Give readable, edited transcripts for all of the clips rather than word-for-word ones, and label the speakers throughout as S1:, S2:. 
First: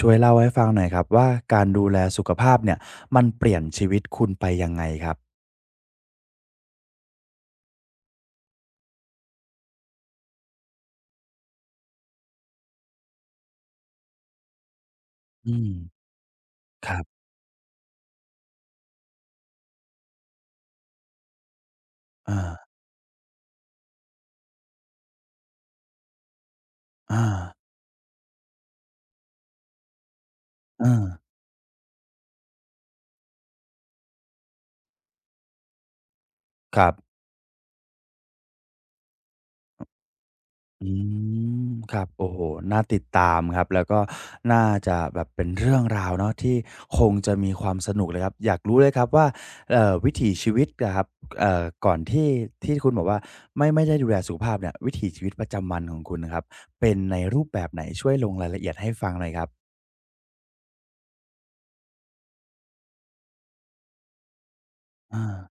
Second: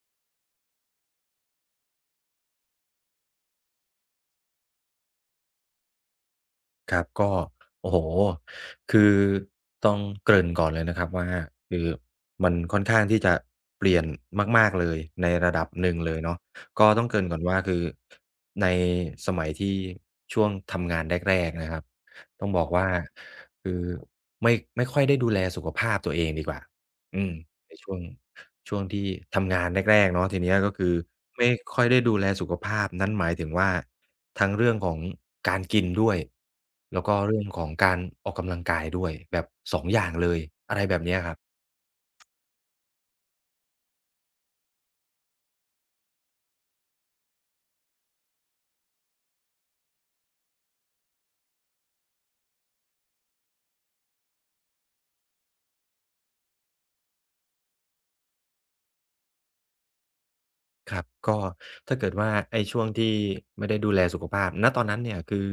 S1: ช่วยเล่าให้ฟังหน่อยครับว่าการดูแลสุขภาพเนี่ยมันเปลี่ยนชีวิตคุณไปยังไงครับ
S2: ครับก็โอ้โฮคือต้องเกริ่นก่อนเลยนะครับว่าคือมันค่อนข้างที่จะเปลี่ยนมากๆเลยในระ
S1: อื
S2: ดั
S1: ม
S2: บหนึ่งเลยเนาะก็
S1: ครั
S2: ต้องเก
S1: บ
S2: ริ่นก่อนว่าคือในสมัยที่ช่วงทำงานแรกๆนะครับ
S1: อา
S2: ต้องบอกว่าคือไม่ค่อยได้ดูแลสุขภาพตัวเองดีกว่า
S1: อา
S2: อืมในช่วงที่ทำงานแรกๆเนาะทีเนี้ยก็คือ
S1: เอา
S2: ไม่ค่อยได้ดูแลสุขภาพนั่นหมายถึงว่า ทั้งเรื่องของการกินด้วย
S1: ครั
S2: แล้วก็
S1: บ
S2: เรื่องของการออกกำลังกายด้วยแบบ2องอย่างเลยอะไร
S1: อื
S2: แบบเนี้ยครับ
S1: มครับโอ้โฮน่าติดตามครับแล้วก็น่าจะแบบเป็นเรื่องราวเนาะที่คงจะมีความสนุกเลยครับอยากรู้เลยครับว่าวิถีชีวิตอะครับก่อนที่คุณบอกว่าไม่ได้ดูแลสุขภาพเนี่ยวิถีชีวิตประจำวันของคุณน่ะครับเป็นในรูปแบบไหนช่วยลงรายละเอียดให้ฟังหน่อยครับ
S2: ครับก็ถ้าเกิดว่าไอ้ช่วงที่ไม่ได้ดูแลสุขภาพณตอนนั้นเนี่ย
S1: อา
S2: คือ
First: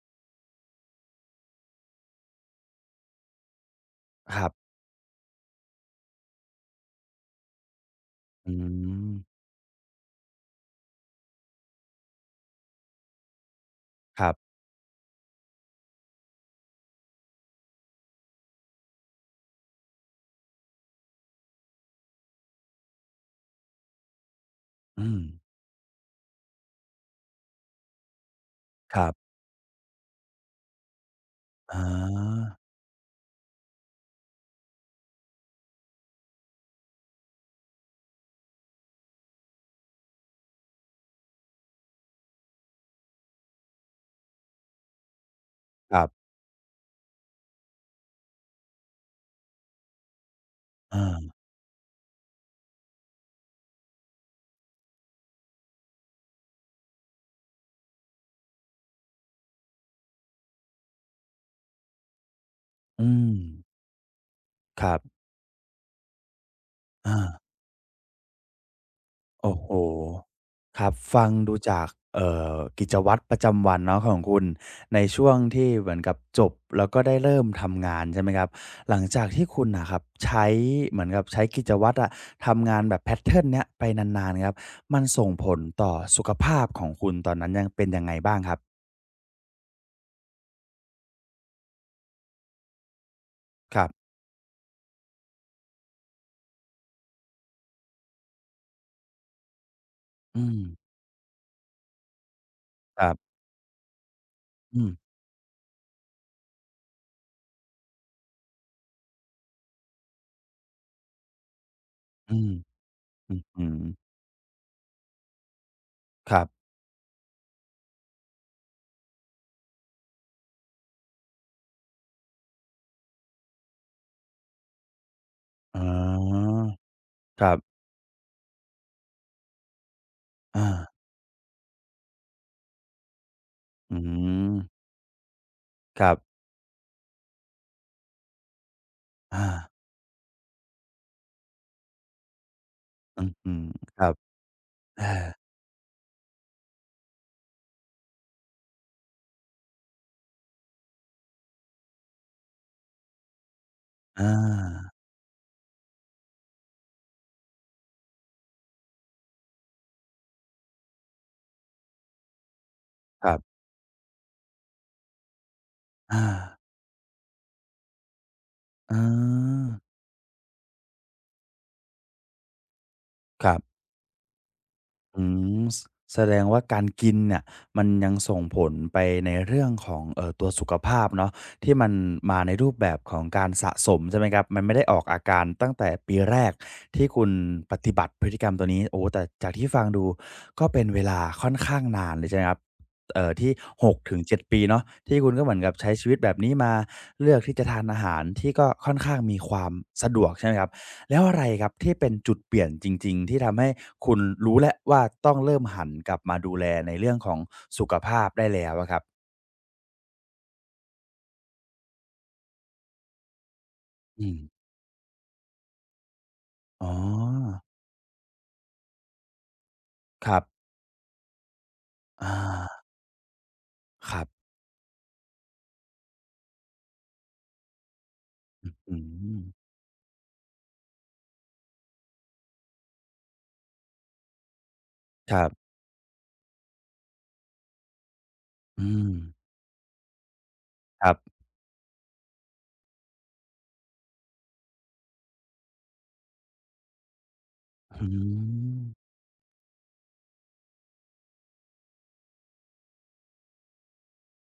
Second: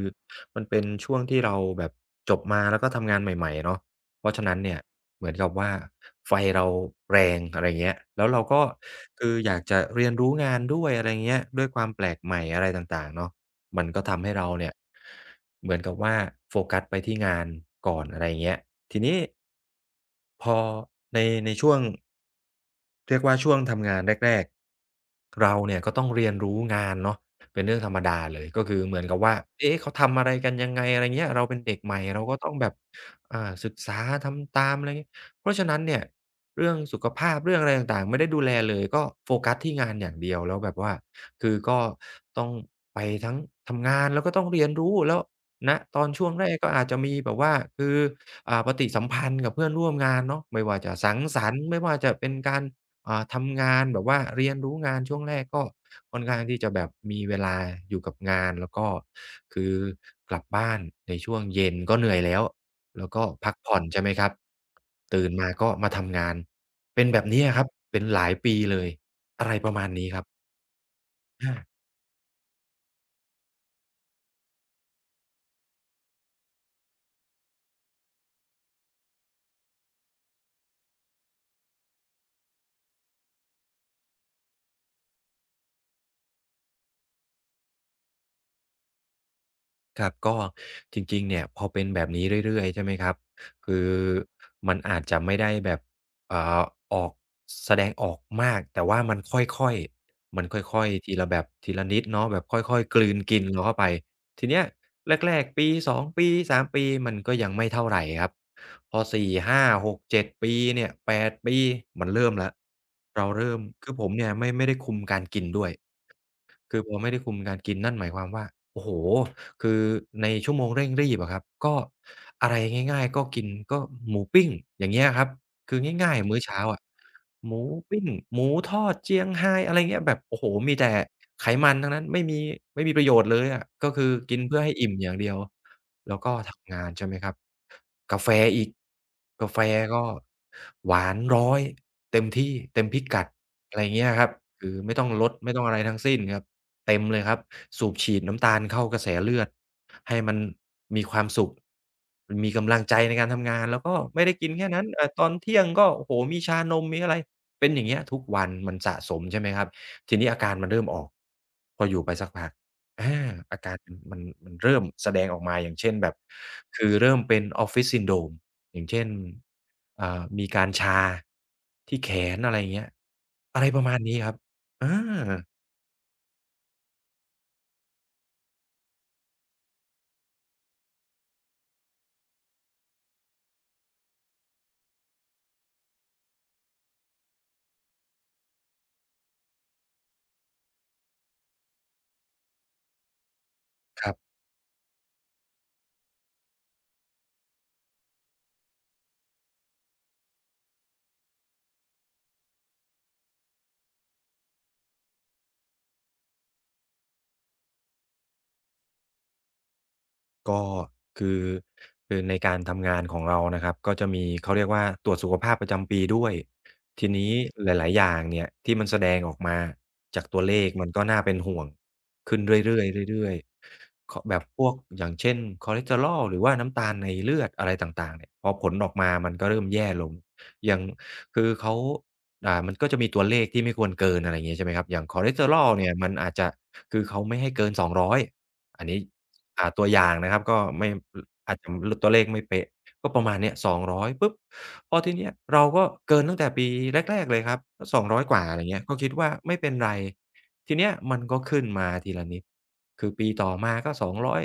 S2: มันเป็นช่วงที่เราแบบจบมาแล้วก็ทำงานใหม่ๆเนาะเพราะ
S1: ค
S2: ฉะ
S1: รั
S2: นั้น
S1: บ
S2: เนี่ยเหมือนกับว่าไฟเราแรงอะไรอย่างเงี้ยแล้วเรา
S1: อื
S2: ก็
S1: ม
S2: คืออยากจะเรียนรู้งานด้วยอะไรอย่างเงี้ยด้วยความแปลกใหม่อะไรต่างๆเนาะมันก็
S1: ค
S2: ทำ
S1: รั
S2: ให้เรา
S1: บ
S2: เนี่ยเหมือนกับว่าโฟกัสไปที่งานก่อนอะไรอย่างเงี้ยทีนี้พอในในช่วงเรียกว่าช่วงทำงานแรก
S1: อืม
S2: ๆ เราเนี่ยก็ต้องเรียนรู้งานเนาะเป็นเรื่องธรรมดาเลยก็คือเห
S1: ค
S2: มือน
S1: รั
S2: กับ
S1: บ
S2: ว่าเอ๊ะเขาทำอะไรกันยังไงอะไรเงี้ยเราเป็นเด็ก
S1: อา
S2: ใหม่เราก็ต้องแบบศึกษาทำตามอะไรงี้เพราะฉะนั้นเนี่ยเรื่องสุขภาพเรื่องอะไรต่างๆไม่ได้ดูแลเลยก็โฟกัสที่งานอย่างเดียวแล้วแบบว่าคือก็ต้องไปทั้งทำงานแล้วก็ต้องเรียนรู้แล้วณ
S1: ค
S2: ตอ
S1: รั
S2: นช่
S1: บ
S2: วงแรกก็อาจจะมีแบบว่าคือปฏิสัมพันธ์กับเพื่อนร่วมงานเนาะไม่ว่าจะสั
S1: อา
S2: งสรรค์ไม่ว่าจะเป็นการ ทำงานแบบว่าเรียนรู้งานช่วงแรกก็ค่อนข้างที่จะแบบมีเวลาอยู่กับงานแล้วก็คือกลับบ้านในช่วงเย็นก็เหนื่อยแล้วแล้
S1: อื
S2: วก็
S1: ม
S2: พักผ่อนใช่ไหมครับ
S1: ครับ
S2: ตื่นมาก็มาทำงานเป็น
S1: อา
S2: แบบนี้ครับเป็นหลายปีเลยอะไร
S1: โอ้โฮ
S2: ประมาณนี้ครับ
S1: ครับฟังดูจากเอ่กิจวัตรประจำวันเนาะของคุณในช่วงที่เหมือนกับจบแล้วก็ได้เริ่มทำงานใช่ไหมครับหลังจากที่คุณน่ะครับใช้เหมือนกับใช้กิจวัตรอะทำงานแบบแพตเทิร์นเนี้ยไปนานๆครับมันส่งผลต่อสุขภาพของคุณตอนนั้นยังเป็นยังไงบ้างครับ
S2: ครับก็จริงๆเนี่ยพอเป็นแบบนี้เรื่อยๆใช่ไหมครับคื
S1: ครั
S2: อ
S1: บ
S2: มันอาจจะไม่ได้แบบอ่าออกแสดงออกมากแต่ว่ามันค่อยๆ
S1: อื
S2: มันค
S1: ม
S2: ่อยๆทีละแบบทีละนิดเนาะแบบค่อยๆก
S1: ค
S2: ลื
S1: รั
S2: น
S1: บ
S2: กินเราเข้าไปทีเนี้ย
S1: อืม
S2: แรกๆปีสองปีสามปีมันก็ยังไม่เท่าไรครับพอสี่ห้าหกเจ็ดปีเนี่ย8ปดปีมันเริ่ม
S1: อื
S2: แล้
S1: ม
S2: วเรา
S1: อื้อ
S2: เริ่ม
S1: ฮือ
S2: คือผมเนี่ยไม่ได้คุมการกินด้วย
S1: ครับ
S2: คือพอไม่ได้คุมการกินนั่นหมายความว่าโอ้โฮคือในชั่วโมงเร่งรีบอะครับก็อะไรง่ายๆก็กินก็หมูปิ้งอย่างเงี้ยครับคื
S1: อ๋
S2: อง่ายๆมื้อ
S1: อ
S2: เช้าอะ
S1: ค
S2: ห
S1: รั
S2: มู
S1: บ
S2: ปิ้งหมูทอดเจียงไฮ้อะไรเงี้ยแบบโอ้โฮ
S1: อา
S2: มีแต่ไขมันทั้งนั้นไม่มีไม่มีประโยชน์เลยอะก็
S1: อื
S2: คือกิน
S1: ม
S2: เพื่อให้อิ่มอย่างเดียว
S1: ครั
S2: แล้วก็
S1: บ
S2: ทำงานใช่ไหมครับกาแฟอีก
S1: อา
S2: กาแฟก็หวานร้อยเต็มที่เต็มพิกั
S1: อื้
S2: ด
S1: อฮือ
S2: อะไร
S1: ค
S2: เงี้
S1: รั
S2: ย
S1: บ
S2: ครับคือไม่ต้
S1: อา
S2: องลดไม่ต้องอะไรทั้งสิ้นครับ เต็มเลยครับสูบฉีดน้ำตาลเข้ากระแสเลือดให้มันมีความสุขมีกำลังใจในการทำงานแล้วก็ไม่
S1: อา
S2: ได้กินแค่นั้นตอนเที่ยงก็โอ้โฮมีชานมมีอะไรเป็นอย่างเงี้ยทุกวันมันสะสมใช่ไหมครับทีนี้อาการมันเริ่มออกพออยู่ไปสักพักอา
S1: ครับ
S2: อาการมันเริ่มแสดงออกมาอย่างเช่นแบบ
S1: อา
S2: คือเริ่มเป็น Office Syndrome อย่าง
S1: อา
S2: เช่นมีการชาที่แขนอะไรอย่างเงี้ย
S1: ครั
S2: อะไร
S1: บ
S2: ประมาณนี้ครับอา
S1: อืมสแสดงว่าการกินเนี่ยมันยังส่งผลไปในเรื่องของตัวสุขภาพเนาะที่มันมาในรูปแบบของการสะสมใช่ไหมครับมันไม่ได้ออกอาการตั้งแต่ปีแรกที่คุณปฏิบัติพฤติกรรมตัวนี้โอ้แต่จากที่ฟังดูก็เป็นเวลาค่อนข้างนานเลยใช่ไหมครับที่
S2: ครับ
S1: 6-7ปีเนาะที่คุณก็เหมือนกับใช้ชีวิตแบบนี้มาเลือกที่จะทานอาหารที่ก็ค่อนข้างมีความสะดวกใช่ไหมครับ แล้วอะไรครับที่เป็นจุดเปลี่ยนจริงๆที่ทำให้คุณรู้แล้วว่าต้องเริ่มหันกลับมาดูแลในเรื่องของสุขภาพได้แล้วอะครับ
S2: ก็คือคือในการทำงานของเรานะครับก็จะมี
S1: อืม
S2: เขาเรียกว่าตรวจสุขภาพประจำปีด้วย
S1: อ๋อ
S2: ทีนี้หลายๆอย่างเนี่ยที่มันแสดงออกมาจาก
S1: ครั
S2: ตัวเล
S1: บ
S2: ขมันก็น่าเป็นห่วง
S1: อา
S2: ขึ้นเรื่อยๆเรื่อยๆ
S1: ค
S2: ข
S1: รั
S2: แบบ
S1: บ
S2: พวกอย่างเช่นคอเลสเตอรอลหรือว่าน้ำตาลในเลือดอะไรต่างๆเนี่ยพอผลออ
S1: อื
S2: กมามันก็เริ่ม
S1: ม
S2: แย่ลงอย่างคือเขามันก็จะมีตัวเลขที่ไม่ควรเกินอะไรอย่างงี้ใช่ไหมครับอย่างคอเล
S1: ค
S2: สเต
S1: รั
S2: อรอ
S1: บ
S2: ลเนี่ยมันอาจจะคือเขาไม่ให้เกินสองร้อย อัน
S1: อื
S2: นี้
S1: ม
S2: ตัวอย่างนะครับก็ไม่
S1: ครั
S2: อ
S1: บ
S2: อาจจะลตัวเลขไม่เป๊ะก็ประมาณเนี้ย200ปุ๊บพอทีเนี้ยเราก็เกินตั้งแต่ปีแรกๆเลยครับ
S1: อื
S2: 200กว่าอะไรเงี้ยก็
S1: ม
S2: คิดว่าไม่เป็นไรทีเนี้ยมันก็ขึ้นมาทีละนิด คือปีต่อมาก็200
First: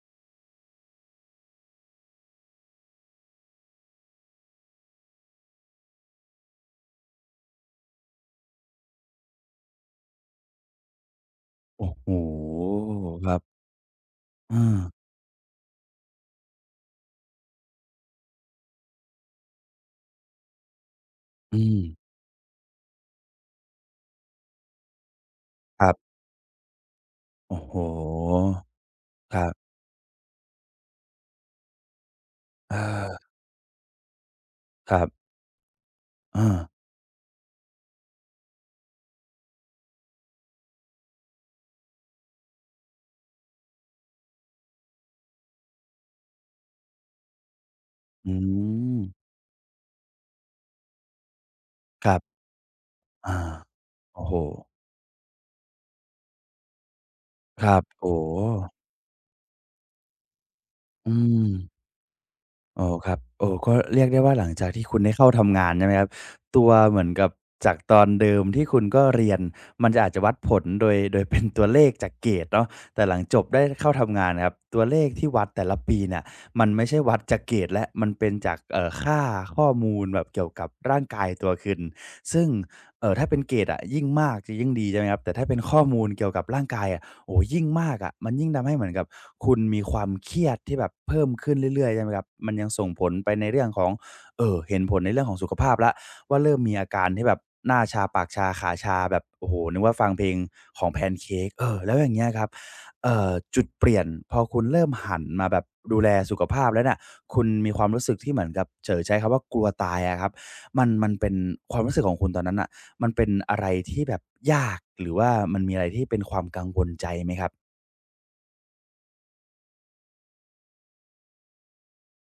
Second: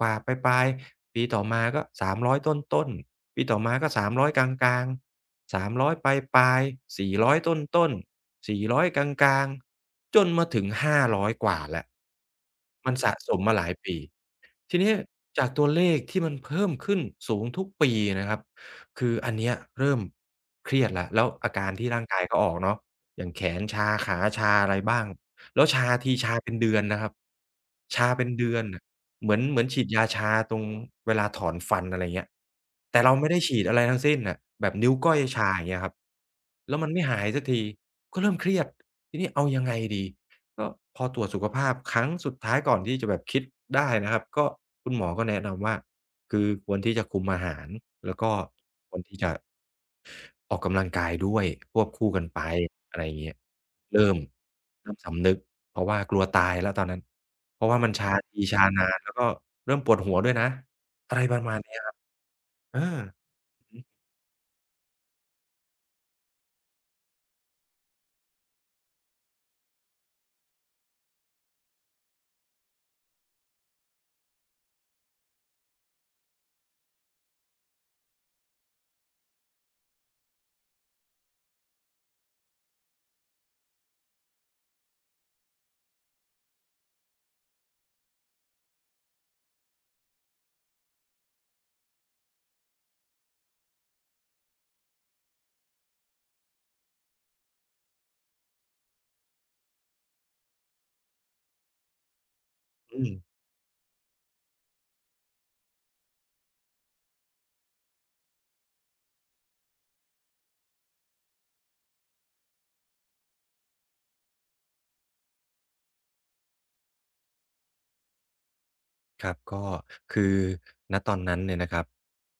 S2: กว่าๆปลายๆปีต่อมาก็300ต้นๆปีต่อมาก็300กลางๆ300ปลายๆ400ต้นๆ400กลางๆจนมาถึง500กว่าแล้ว
S1: โอ้โฮ
S2: มันสะ
S1: ค
S2: ส
S1: รั
S2: มมา
S1: บ
S2: หลายปี
S1: เอ
S2: ที
S1: อ
S2: นี้จากตัวเลขที่มันเพิ่มขึ้นสูงทุกปีนะครับคืออันเนี้ยเริ่มเครียดแล้วแล้วอา
S1: อื
S2: การ
S1: ม
S2: ที่ร่างกายเขาออกเนาะอย่างแขนชาขาชาอะไรบ้างแล้ว
S1: ค
S2: ชา
S1: รั
S2: ที
S1: บ
S2: ชาเป็นเดือนนะครับ
S1: โอ้โฮ
S2: ชาเป็นเดือนน่ะเหมื
S1: ค
S2: อน
S1: รั
S2: เหมือ
S1: บ
S2: นฉีดยาชาตรงเวลาถอนฟันอะไรเงี้ย
S1: เอ
S2: แต่เรา
S1: อ
S2: ไม่ได้ฉีดอะไรทั้งสิ้นน่ะแบบนิ้
S1: ค
S2: ว
S1: รั
S2: ก้อย
S1: บ
S2: ชาอย่างเงี้ยครับ
S1: เออ
S2: แล้วมันไม่หายสักทีก็เริ่มเครียดทีนี้เอายังไงดี ก็พอตรวจสุขภาพครั้งสุดท้ายก่อนที่จะแบบคิดได้นะครับก็คุณหมอก็แนะนำว่าคือควรที่จะคุมอาหารแล้ว
S1: อื
S2: ก็คว
S1: ม
S2: รที่จะออกกำลังกายด้วยควบ
S1: ค
S2: คู่
S1: รั
S2: กัน
S1: บ
S2: ไปอะไรอย่างเงี้ย
S1: อา
S2: เริ่ม
S1: โอ้โฮ
S2: เริ่มสำนึกเพราะว่ากลัวตายแล้วตอนนั้นเพ
S1: ค
S2: ราะ
S1: รั
S2: ว่า
S1: บ
S2: มันชา
S1: โอ้โฮ
S2: ทีชานานแล้วก็เริ่มปวดหัวด้วยนะ
S1: อื
S2: อะไรประ
S1: ม
S2: มาณเนี้ยครับเออ
S1: อ๋อครับโอ้ก็เรียกได้ว่าหลังจากที่คุณได้เข้าทำงานใช่ไหมครับตัวเหมือนกับจากตอนเดิมที่คุณก็เรียนมันจะอาจจะวัดผลโดยโดยเป็นตัวเลขจากเกรดเนาะแต่หลังจบได้เข้าทำงานนะครับตัวเลขที่วัดแต่ละปีเนี่ยมันไม่ใช่วัดจากเกรดและมันเป็นจากค่าข้อมูลแบบเกี่ยวกับร่างกายตัวคุณซึ่งถ้าเป็นเกรดอะยิ่งมากจะยิ่งดีใช่ไหมครับแต่ถ้าเป็นข้อมูลเกี่ยวกับร่างกายอะ โอ้ยิ่งมากอะะมันยิ่งทำให้เหมือนกับคุณมีความเครียดที่แบบเพิ่มขึ้นเรื่อยๆใช่ไหมครับมันยังส่งผลไปในเรื่องของเออเห็นผลในเรื่องของสุขภาพและว่าเริ่มมีอาการที่แบบหน้าชาปากชาขาชาแบบโอ้โหนึกว่าฟังเพลงของแ a น c a ้กเออแล้วอย่างเงี้ยครับ
S2: อืม
S1: จุดเปลี่ยนพอคุณเริ่มหันมาแบบดูแลสุขภาพแล้วน่ะคุณมีความรู้สึกที่เหมือนกับเฉ๋อใช้คำว่ากลัวตายอะครับมันเป็นความรู้สึกของคุณตอนนั้นน่ะ มันเป็นอะไรที่แบบยากหรือว่ามันมีอะไรที่เป็นความกังวลใจไหมครับ
S2: ครับก็คือณตอนนั้นเนี่ยนะครับ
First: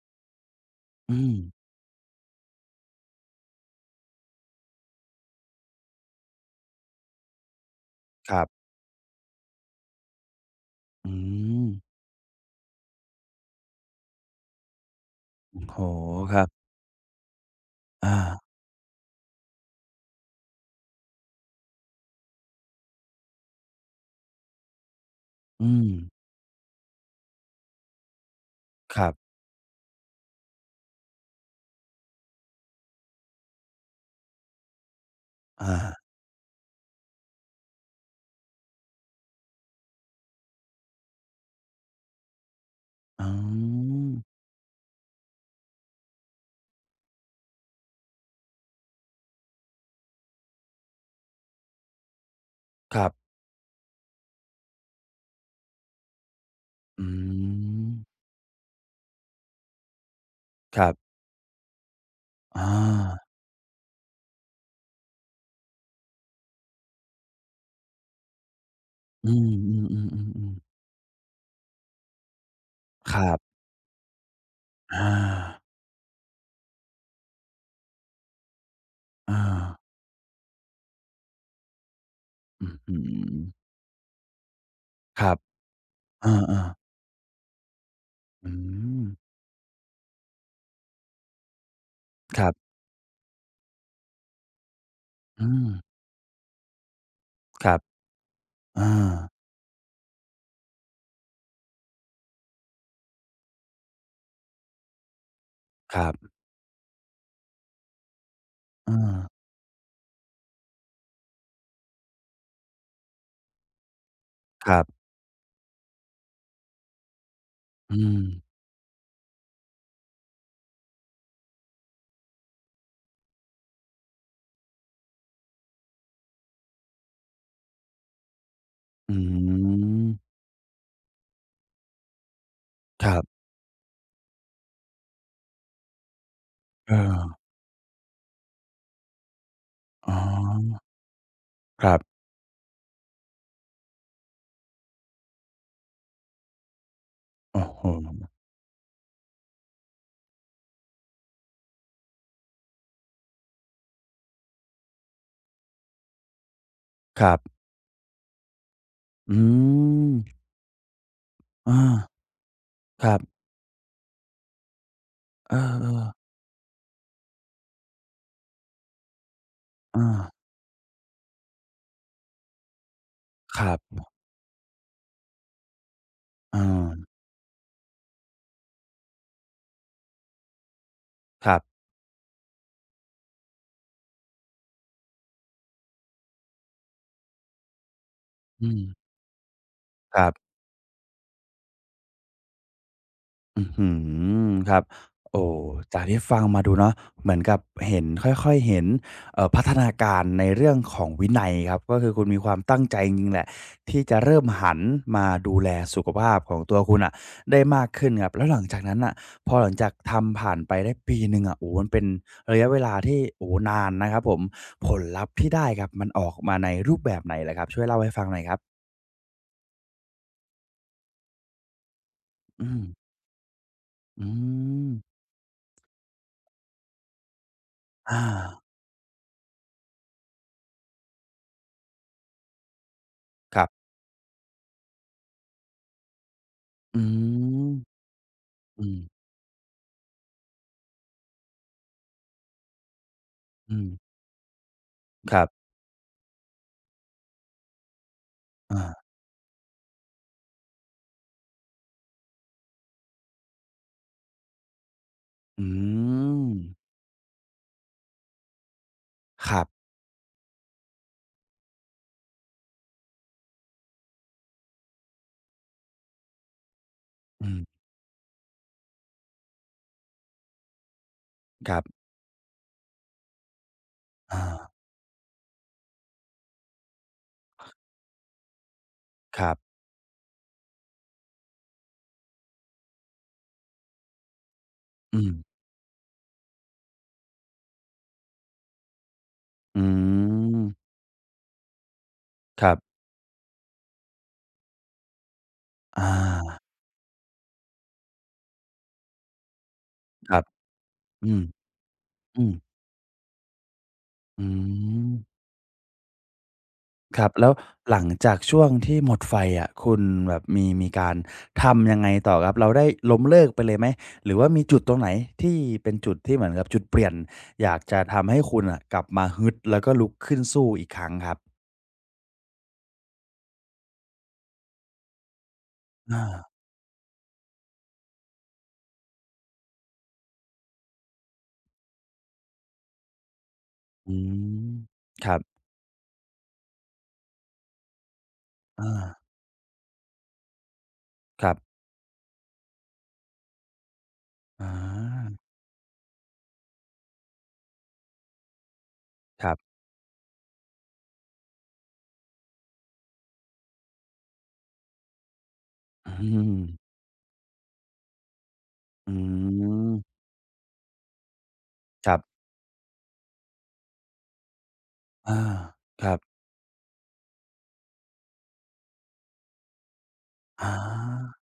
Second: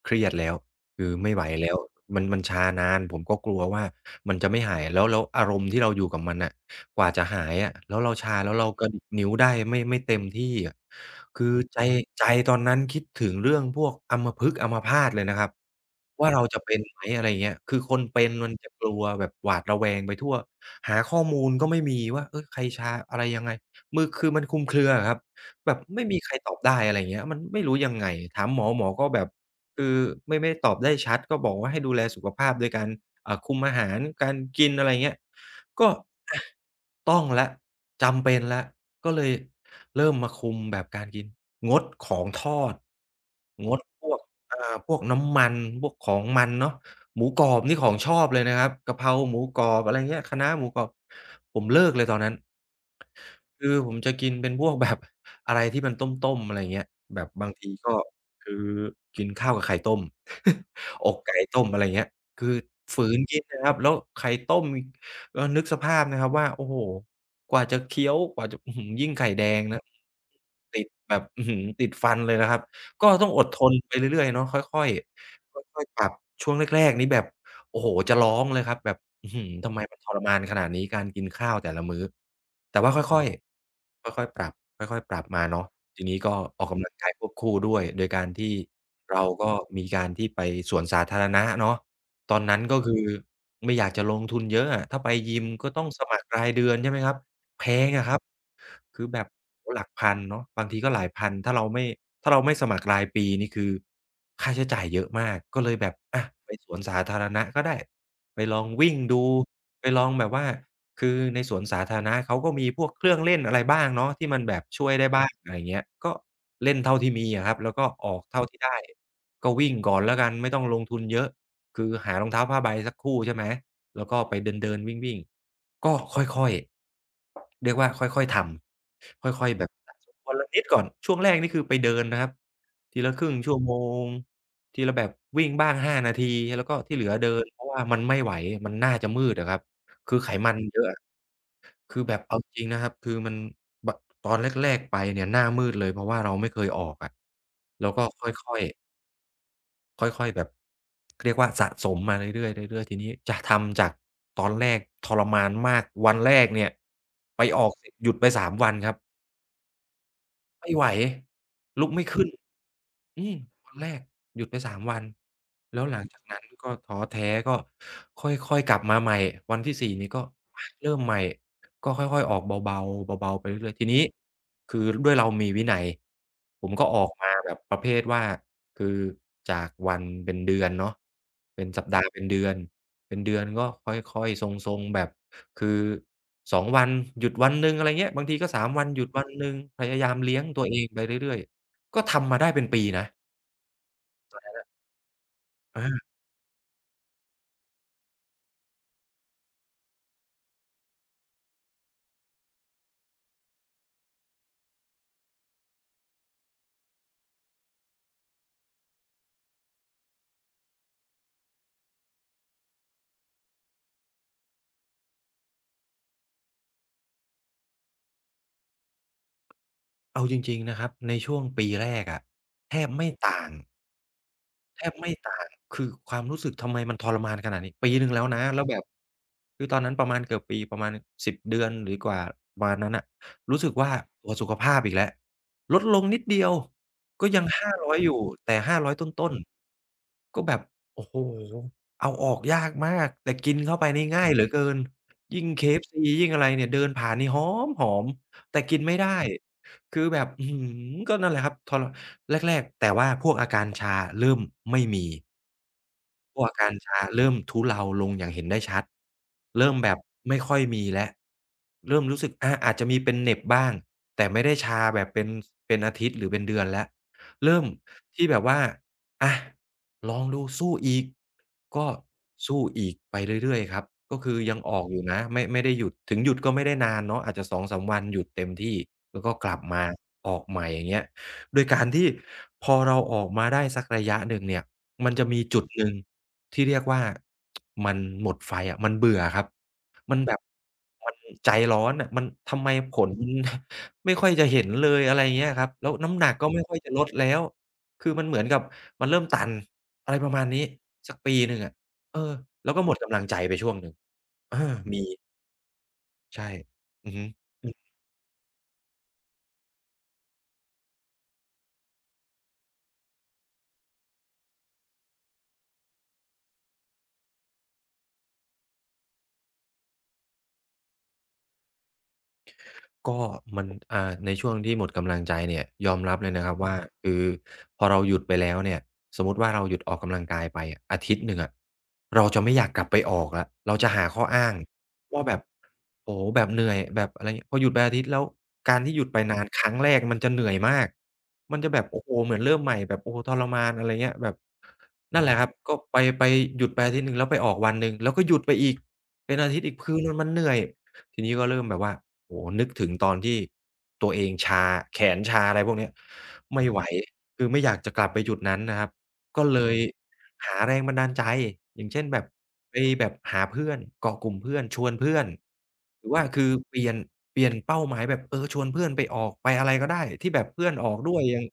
S2: เครียดแล้วคือ
S1: อืม
S2: ไม่ไหวแล้วมันมันชานานผมก็กลัวว่ามันจะไม่หายแล้วแล้วอารมณ์ที่เราอยู่กับมันน่ะกว่าจะหายอะแล้วเรา
S1: ค
S2: ชา
S1: รั
S2: แล้ว
S1: บ
S2: เรากระดิกนิ้วได้ไม่เต็มที่อะ
S1: อื
S2: คือ
S1: ม
S2: ใจใจตอนนั้นคิดถึงเรื่องพวกอัมพฤกษ์อัมพาตเลยนะครับ
S1: โอ้โฮ
S2: ว่า
S1: ครั
S2: เราจะ
S1: บ
S2: เป็นไหมอะไรเงี้ยคือคน
S1: อา
S2: เป็นมันจะกลัวแบบหวาดระแวงไปทั่วหาข้อมูลก็ไม่มีว่าเฮ้ยใครชาอะไรยังไงมือคือมันคลุมเครืออะครับ
S1: อื
S2: แบบ
S1: ม
S2: ไม่มีใครตอบได้อะไรอย่างเงี้ยมันไม่รู้ยังไงถามหมอหมอ
S1: ค
S2: ก็
S1: รั
S2: แบบ
S1: บ
S2: คือไม่ได้ตอบได้ชัดก็บอกว่าให้ดูแลสุขภาพโดยการคุมอาหารการกินอะไรอย่างเงี้ย
S1: อา
S2: ก็อะต้องแล้วจำเป็นแล้วก็เลยเริ่มมาคุมแบบการกินงดของทอด
S1: อ๋
S2: งด
S1: อ
S2: พวกอ่าพวกน้ำมันพวกของมันเนาะหมูกรอบนี่ของชอบเลยนะครับกะเพราหมูกรอบอะไรอย่างเงี้ยคะน้าหมูกรอบผมเลิกเลยตอนนั้น
S1: ครับ
S2: คือผมจะกินเป็นพวกแบบ อะไรที่มันต้มๆอะไรงเงี้ย
S1: อื
S2: แบบบางที
S1: ม
S2: ก็คือกินข้าวกับไข่ต้ม
S1: ครั
S2: อ
S1: บ
S2: กไก่ต้มอะไรงเงี้ยคือ
S1: อา
S2: ฝืนกินนะครับแล้วไข่ต้มอีกก็นึกสภาพนะครับว่าโอ้โฮกว่าจะเคี้ยวกว่าจะอื้อฮือยิ่งไข่
S1: อื
S2: แดงนะ
S1: มๆๆๆๆ
S2: ติดแบบอื้อฮือติดฟันเลยนะครับก็
S1: ค
S2: ต้อ
S1: รั
S2: งอด
S1: บ
S2: ทนไปเรื่อยๆเนาะค่อย
S1: อา
S2: ๆค่อยๆปรับช่วงแรกๆนี่แบบ โอ้โฮจะร้องเลยครับแบบอื้
S1: อา
S2: อฮือทำไมมันทรมานขนาดนี้การกินข้าวแต่ละมื้อ
S1: อื้อ
S2: แต่ว่า
S1: ฮื
S2: ค่อย
S1: อ
S2: ๆค่อยๆปรับค่อยๆป
S1: ค
S2: รับ
S1: รับ
S2: มาเนาะทีนี้
S1: อ
S2: ก็อ
S1: า
S2: อก
S1: ๆ
S2: กำลังกายควบคู่ด้วยโดยการ
S1: อื
S2: ที่
S1: ม
S2: เราก็มีการที่ไปสวนสาธารณะเนาะตอ
S1: ค
S2: น
S1: รั
S2: นั้น
S1: บ
S2: ก็คือไม่อยากจะลงทุนเยอะอะถ้าไปยิม
S1: อืม
S2: ก็ต้องสมัครรายเดือนใช่ไหมครับแพ
S1: ครับ
S2: งอะครับ
S1: อา
S2: คือแบบโอ้โฮหลักพันเนาะบางทีก็หลายพันถ้าเราไม่สมัครรายปีนี่คือค่าใช้จ่ายเยอะมากก็เลยแบบ
S1: ครั
S2: อะ
S1: บ
S2: ไปสวนสาธารณะก็ได้ไปลองวิ่งดู
S1: อา
S2: ไปลองแบบว่าคือในสวนสาธารณะเขาก็มีพวกเครื่องเล่นอะไรบ้างเนาะที่มันแบบ
S1: ครั
S2: ช่วย
S1: บ
S2: ได้บ้างอะไรเงี้ยก็เล่นเท่าที่มีอะครับแล้วก็
S1: อื
S2: ออ
S1: ม
S2: กเท่าที่ได้ก็วิ่งก่อนแล้วกันไม่ต้องลงทุนเยอะคือหารองเท้าผ้าใบสักคู่ใช่ไหมแล้วก็ไปเดินๆวิ่งๆ ก็ค่อยๆเรียกว่าค่อยๆท
S1: อื
S2: ำค่อยๆแบบ สะ
S1: ม
S2: สมวันละนิดก่อนช่วงแรกนี่คือไปเดินนะครับที
S1: ค
S2: ละ
S1: รั
S2: 1ง
S1: บ
S2: ชั่วโมงทีละแบบวิ่งบ้าง5นาทีแล้วก็
S1: เอ
S2: ที่เหลือเดิน
S1: อ
S2: เพราะว่ามันไม่ไหวมันน่าจะมืดอะครับ
S1: อ๋
S2: คื
S1: อ
S2: อไขมันเยอะอะ
S1: ครั
S2: คือแบ
S1: บ
S2: บเอาจริงนะครับคือมันบตอนแรกๆไปเนี่ยหน้ามืดเลยเพราะว่าเราไม่เคยออกอะ
S1: โอ้โฮ
S2: แล้วก็ค่อยๆ ค่อยๆ แบบเรียกว่าสะสมมาเรื่อยๆเรื่อยๆทีนี้จะทำจากตอนแรกทรมานมากวันแรกเนี่ย
S1: ครับ
S2: ไปออกสิบหยุดไป3วันครับ
S1: อืม
S2: ไม่ไหว
S1: อา
S2: ลุกไม่ขึ้น
S1: ครับ
S2: อืมวันแรกหยุดไป3วัน
S1: เอ
S2: แล้วหลัง
S1: อๆ
S2: จากนั้นก็ท้อแท้ก็ค่อยๆกลับมาใหม่วันที่สี่
S1: อา
S2: นี้ก็เริ่มใหม่ก็ค่อยๆออกเบาๆเบาๆไป
S1: ค
S2: เรื่อ
S1: รั
S2: ยๆทีนี้
S1: บ
S2: คือด้วยเรามีวินัย
S1: เอ
S2: ผมก็
S1: อ
S2: ออกมาแบบประเภทว่าคือจากวันเป็นเดือนเนาะ
S1: ครับ
S2: เป็นสัปดาห์เป็นเดือนเป็นเดือนก็ค่อยๆทรงๆแบบ คือ2วันหยุดวันหนึ่งอะไรเงี้ยบางทีก็
S1: อื
S2: 3วั
S1: ม
S2: นหยุดวันหนึ่งพยายา
S1: ค
S2: ม
S1: รั
S2: เลี้ยง
S1: บ
S2: ตัวเองไปเรื่อยๆก็ทำมาได้เป็นปีนะ
S1: อื้อฮือครับโอ้
S2: อา
S1: จากที่ฟังมาดูเนาะเหมือนกับเห็นค่อยๆเห็นพัฒนาการในเรื่องของวินัยครับก็คือคุณมีความตั้งใจจริงๆแหละที่จะเริ่มหันมาดูแลสุขภาพของตัวคุณน่ะได้มากขึ้นครับแล้วหลังจากนั้นอ่ะพอหลังจากทำผ่านไปได้ปีหนึ่งอะโอ้มันเป็นระยะเวลาที่โอ้นานนะครับผมผลลัพธ์ที่ได้ครับมันออกมาในรูปแบบไหนเหรครับช่วยเล่าให้ฟังหน่อยครับ
S2: เอาจริงๆนะครับในช่วงปีแรกอะ
S1: อื
S2: แทบ
S1: ม
S2: ไม่ต่าง
S1: อื
S2: แท
S1: ม
S2: บไม่ต่างคือความรู้สึกทำไมมันทรมานขนาดนี้ ปีหนึ่ง
S1: อา
S2: แล้วนะ แล้วแบบ คือตอนนั้นประมาณเกือบปีประมาณ10เดือนหรือกว่าประมาณนั้นน่ะ
S1: ค
S2: รู้
S1: รั
S2: สึก
S1: บ
S2: ว่าตัวสุขภาพอีกแล้วลดลงนิดเดียว
S1: อื
S2: ก็ยัง
S1: ม
S2: 500อยอยู่ แต่
S1: อื
S2: 500
S1: ม
S2: ต้นๆ ก็แบบ โอ้โฮเอาออกยากมาก แต่กิน
S1: อื
S2: เข้าไป
S1: ม
S2: นี่ง่ายเหลือเกิน
S1: ค
S2: ยิ่
S1: รั
S2: ง
S1: บ
S2: KFC ยิ่งอะไรเนี่ยเดินผ่านนี่หอมๆแต่กิ
S1: อา
S2: นไม่ได้ คือแบบอื้อฮือก็นั่นแหละครับทรแรกๆแต่ว่าพวกอาการชาเริ่มไม่มี
S1: อื
S2: พวก
S1: ม
S2: อาการชาเริ่มทุเลาลงอย่างเห็นได้ชัด
S1: ครั
S2: เริ่ม
S1: บ
S2: แบบไม่ค่อยมีแล้วเริ่มรู้สึกอาอาจจะมีเป็นเหน็บบ้างแต่ไม่ได้ชาแบบเป็นอาทิตย์หรือเป็นเดือนแล้ว
S1: อื
S2: เริ่ม
S1: ม
S2: ที่แบบว่าอะลองดูสู้อีก
S1: ครั
S2: ก็
S1: บ
S2: สู้อีกไปเรื่อยๆครับก็คื
S1: อา
S2: อยังออกอยู่นะไม่ได้หยุดถึงหยุดก็ไม่ได้นานเนาะอาจจะ2-3วันหยุดเต็มที่แล้วก็
S1: ค
S2: ก
S1: รั
S2: ลับ
S1: บ
S2: มาออกใหม่อย่างเงี้ยโดยการที่พอเราออกมาได้สักระยะหนึ่งเนี่ยมัน
S1: อื
S2: จะ
S1: ม
S2: มีจุดหนึ่งที่เรียกว่ามันหมดไฟอะมันเบื่อครับ
S1: อื
S2: มันแบบ
S1: ม
S2: มันใจร้อนอะมันทำ
S1: ค
S2: ไม
S1: รั
S2: ผ
S1: บ
S2: ล มันไม่ค่อยจะเห็นเลยอะไรเงี้ยครับแล้ว
S1: อ
S2: น้ำหนักก็
S1: า
S2: ไม่ค่อยจะลดแล้ว คือมันเหมือนกับมันเริ่มตันอะไรป
S1: ค
S2: ระ
S1: รั
S2: มา
S1: บ
S2: ณนี้สัก
S1: อื
S2: ปี
S1: ม
S2: หนึ่งอะเออ
S1: อืม
S2: แล้วก็หมดกำลังใจไปช่วงหนึ่ง
S1: อื
S2: เออมี
S1: ม
S2: ใช่อือ
S1: ค
S2: ฮึ
S1: รับแล้วหลังจากช่วงที่หมดไฟอะคุณแบบมีการทำยังไงต่อครับเราได้ล้มเลิกไปเลยไหมหรือว่ามีจุดตรงไหนที่เป็นจุดที่เหมือนกับจุดเปลี่ยนอยากจะทำให้คุณน่ะกลับมาฮึดแล้วก็ลุกขึ้นสู้อีกครั้งครับ
S2: ก็มันในช่วงที่หมดกำลังใจเนี่ยยอมรับ
S1: อา
S2: เลยนะครับว่าคือพอเราหยุดไปแล้วเนี่ยสมมุติว่าเราหยุดออกกำลังกายไปอะอาทิตย์หนึ่งอะเราจะไม่อยากกลับไปออกแล้วเราจะหา
S1: อื
S2: ข้ออ้าง
S1: ม
S2: ว่า
S1: ค
S2: แบ
S1: รับ
S2: บโอ้โฮแบบเหนื่อยแบบอะไรงี้พอหยุดไปอาทิตย์แล้วการ
S1: อา
S2: ที่หยุดไปนานครั้งแรกมันจะเหนื่อยมาก
S1: ครั
S2: มันจะ
S1: บ
S2: แบบโอ้โฮเหมือนเริ่มใหม่แบบโอ้โฮทรมานอะไรเงี้ยแบบ
S1: อา
S2: นั่นแหละมครับก็ไปหยุดไปอาทิตย์หนึ่งแล้วไปออกวันหนึ่งแล้วก็หยุดไปอีกเป็น
S1: ค
S2: อา
S1: รั
S2: ทิตย์อี
S1: บ
S2: กคือมันเหนื่อยทีนี้ก็เริ่มแบบว่า โอ้โฮนึกถึงตอนที่ตัวเองชาแขนชาอะไรพวกเนี้ย
S1: อืม
S2: ไม่ไหวคือไม่อยากจะกลับไปจุดนั้นนะครับ
S1: อื
S2: ก็เลย
S1: ม
S2: หาแรงบันดาลใจอย่างเช่น
S1: ครั
S2: แบบ
S1: บ
S2: ไปแบบหาเพื่อนเกาะกลุ่มเพื่อนชวนเพื่อน
S1: อาค
S2: หรือ
S1: รับ
S2: ว่าคือเปลี่ยนเป้าหมายแบบเออชวนเพื่อนไปออกไปอะไรก็ได้ที่แบบเพื่อ
S1: อา
S2: นออกด้วยอย่าง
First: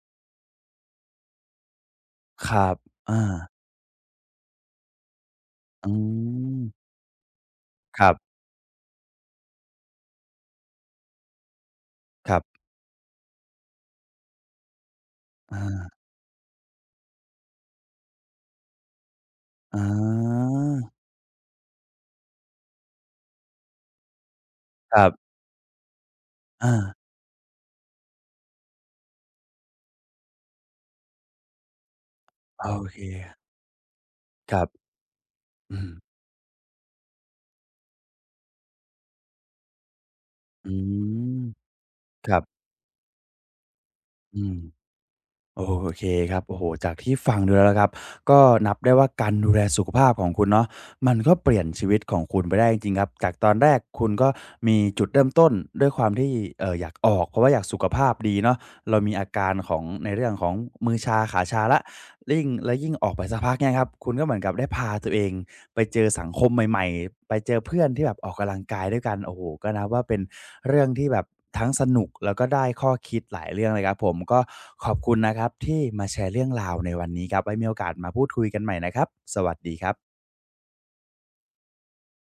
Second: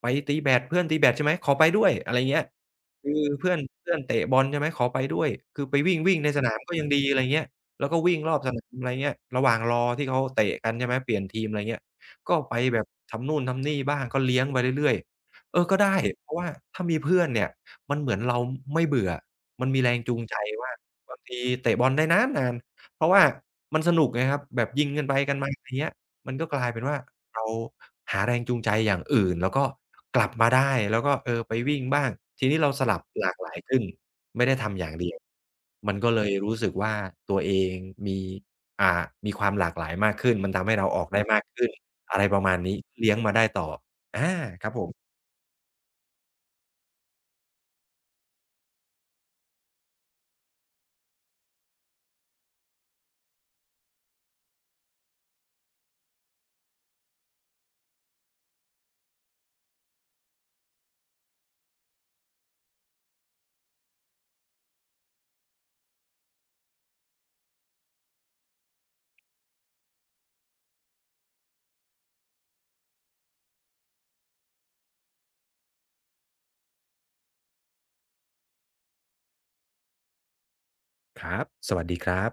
S2: ไปตีแบดเพื่อนตีแบดใช่ไหมขอไปด้วยอะไรเงี้ย
S1: ครับ
S2: คือ
S1: อา
S2: เพื่อนเพื่อนเตะบอลใช่ไหมขอไปด้วยคือไป
S1: อื
S2: วิ่งๆในสนา
S1: ม
S2: มก็ยังดีอะไรเงี้ย แล้วก็
S1: ครั
S2: วิ่งรอ
S1: บ
S2: บสนามอะไรเงี้ยระหว่างรอที่เขาเตะกันใช่ไหมเปลี่ยนทีมอะไรเงี้ย
S1: ค
S2: ก็
S1: รั
S2: ไป
S1: บ
S2: แบบทำนู่นทำนี่บ้างก็เลี้ยงไปเรื่อยๆเอ
S1: อา
S2: อก็ได้ เพราะว่าถ้ามีเพื่อนเนี่ยมันเหมือนเราไม่เบื่อ มันมี
S1: อา
S2: แรงจูงใจว่าบางทีเตะบอลได้นานนานเพราะว่ามันสนุกไงครับแบบยิง
S1: ค
S2: กั
S1: รั
S2: นไป
S1: บ
S2: กันมาอย่างเงี้ย มันก็กลายเป็น
S1: อา
S2: ว่าเราหาแรงจูงใจอย่างอื่นแล้วก็กลับมาได้แล้วก็เออไปวิ่งบ้างทีนี้
S1: โอ
S2: เราส
S1: เค
S2: ลับหลากหลายขึ้นไม่
S1: ค
S2: ได้
S1: รั
S2: ทำอ
S1: บ
S2: ย่างเดียว
S1: อืม
S2: มันก็เลยรู้สึกว่าตัวเองมีอ่ามีความหลากหลายมากขึ้นมันทำ
S1: อื
S2: ให้เราออกได้
S1: ม
S2: มากขึ้นอะไร
S1: ค
S2: ป
S1: รับ
S2: ระมาณนี้เลี้ยงมาได้ต่ออา
S1: อืม
S2: ครับผม
S1: โอเคครับโอ้โหจากที่ฟังดูแล้วนะครับ ก็นับได้ว่าการดูแลสุขภาพของคุณเนาะมันก็เปลี่ยนชีวิตของคุณไปได้จริงๆครับ จากตอนแรกคุณก็มีจุดเริ่มต้นด้วยความที่อยากออกเพราะว่าอยากสุขภาพดีเนาะเรามีอาการของในเรื่องของมือชาขาชาแล้ว และยิ่งออกไปสักพักเนี่ยครับคุณก็เหมือนกับได้พาตัวเองไปเจอสังคมใหม่ๆไปเจอเพื่อนที่แบบออกกำลังกายด้วยกันโอ้โฮก็นับว่าเป็นเรื่องที่แบบทั้งสนุกแล้วก็ได้ข้อคิดหลายเรื่องเลยครับผมก็ขอบคุณนะครับที่มาแชร์เรื่องราวในวันนี้ครับไว้มีโอกาสมาพูดคุยกันใหม่นะครับสวัสดีครับ
S2: ครับสวัสดีครับ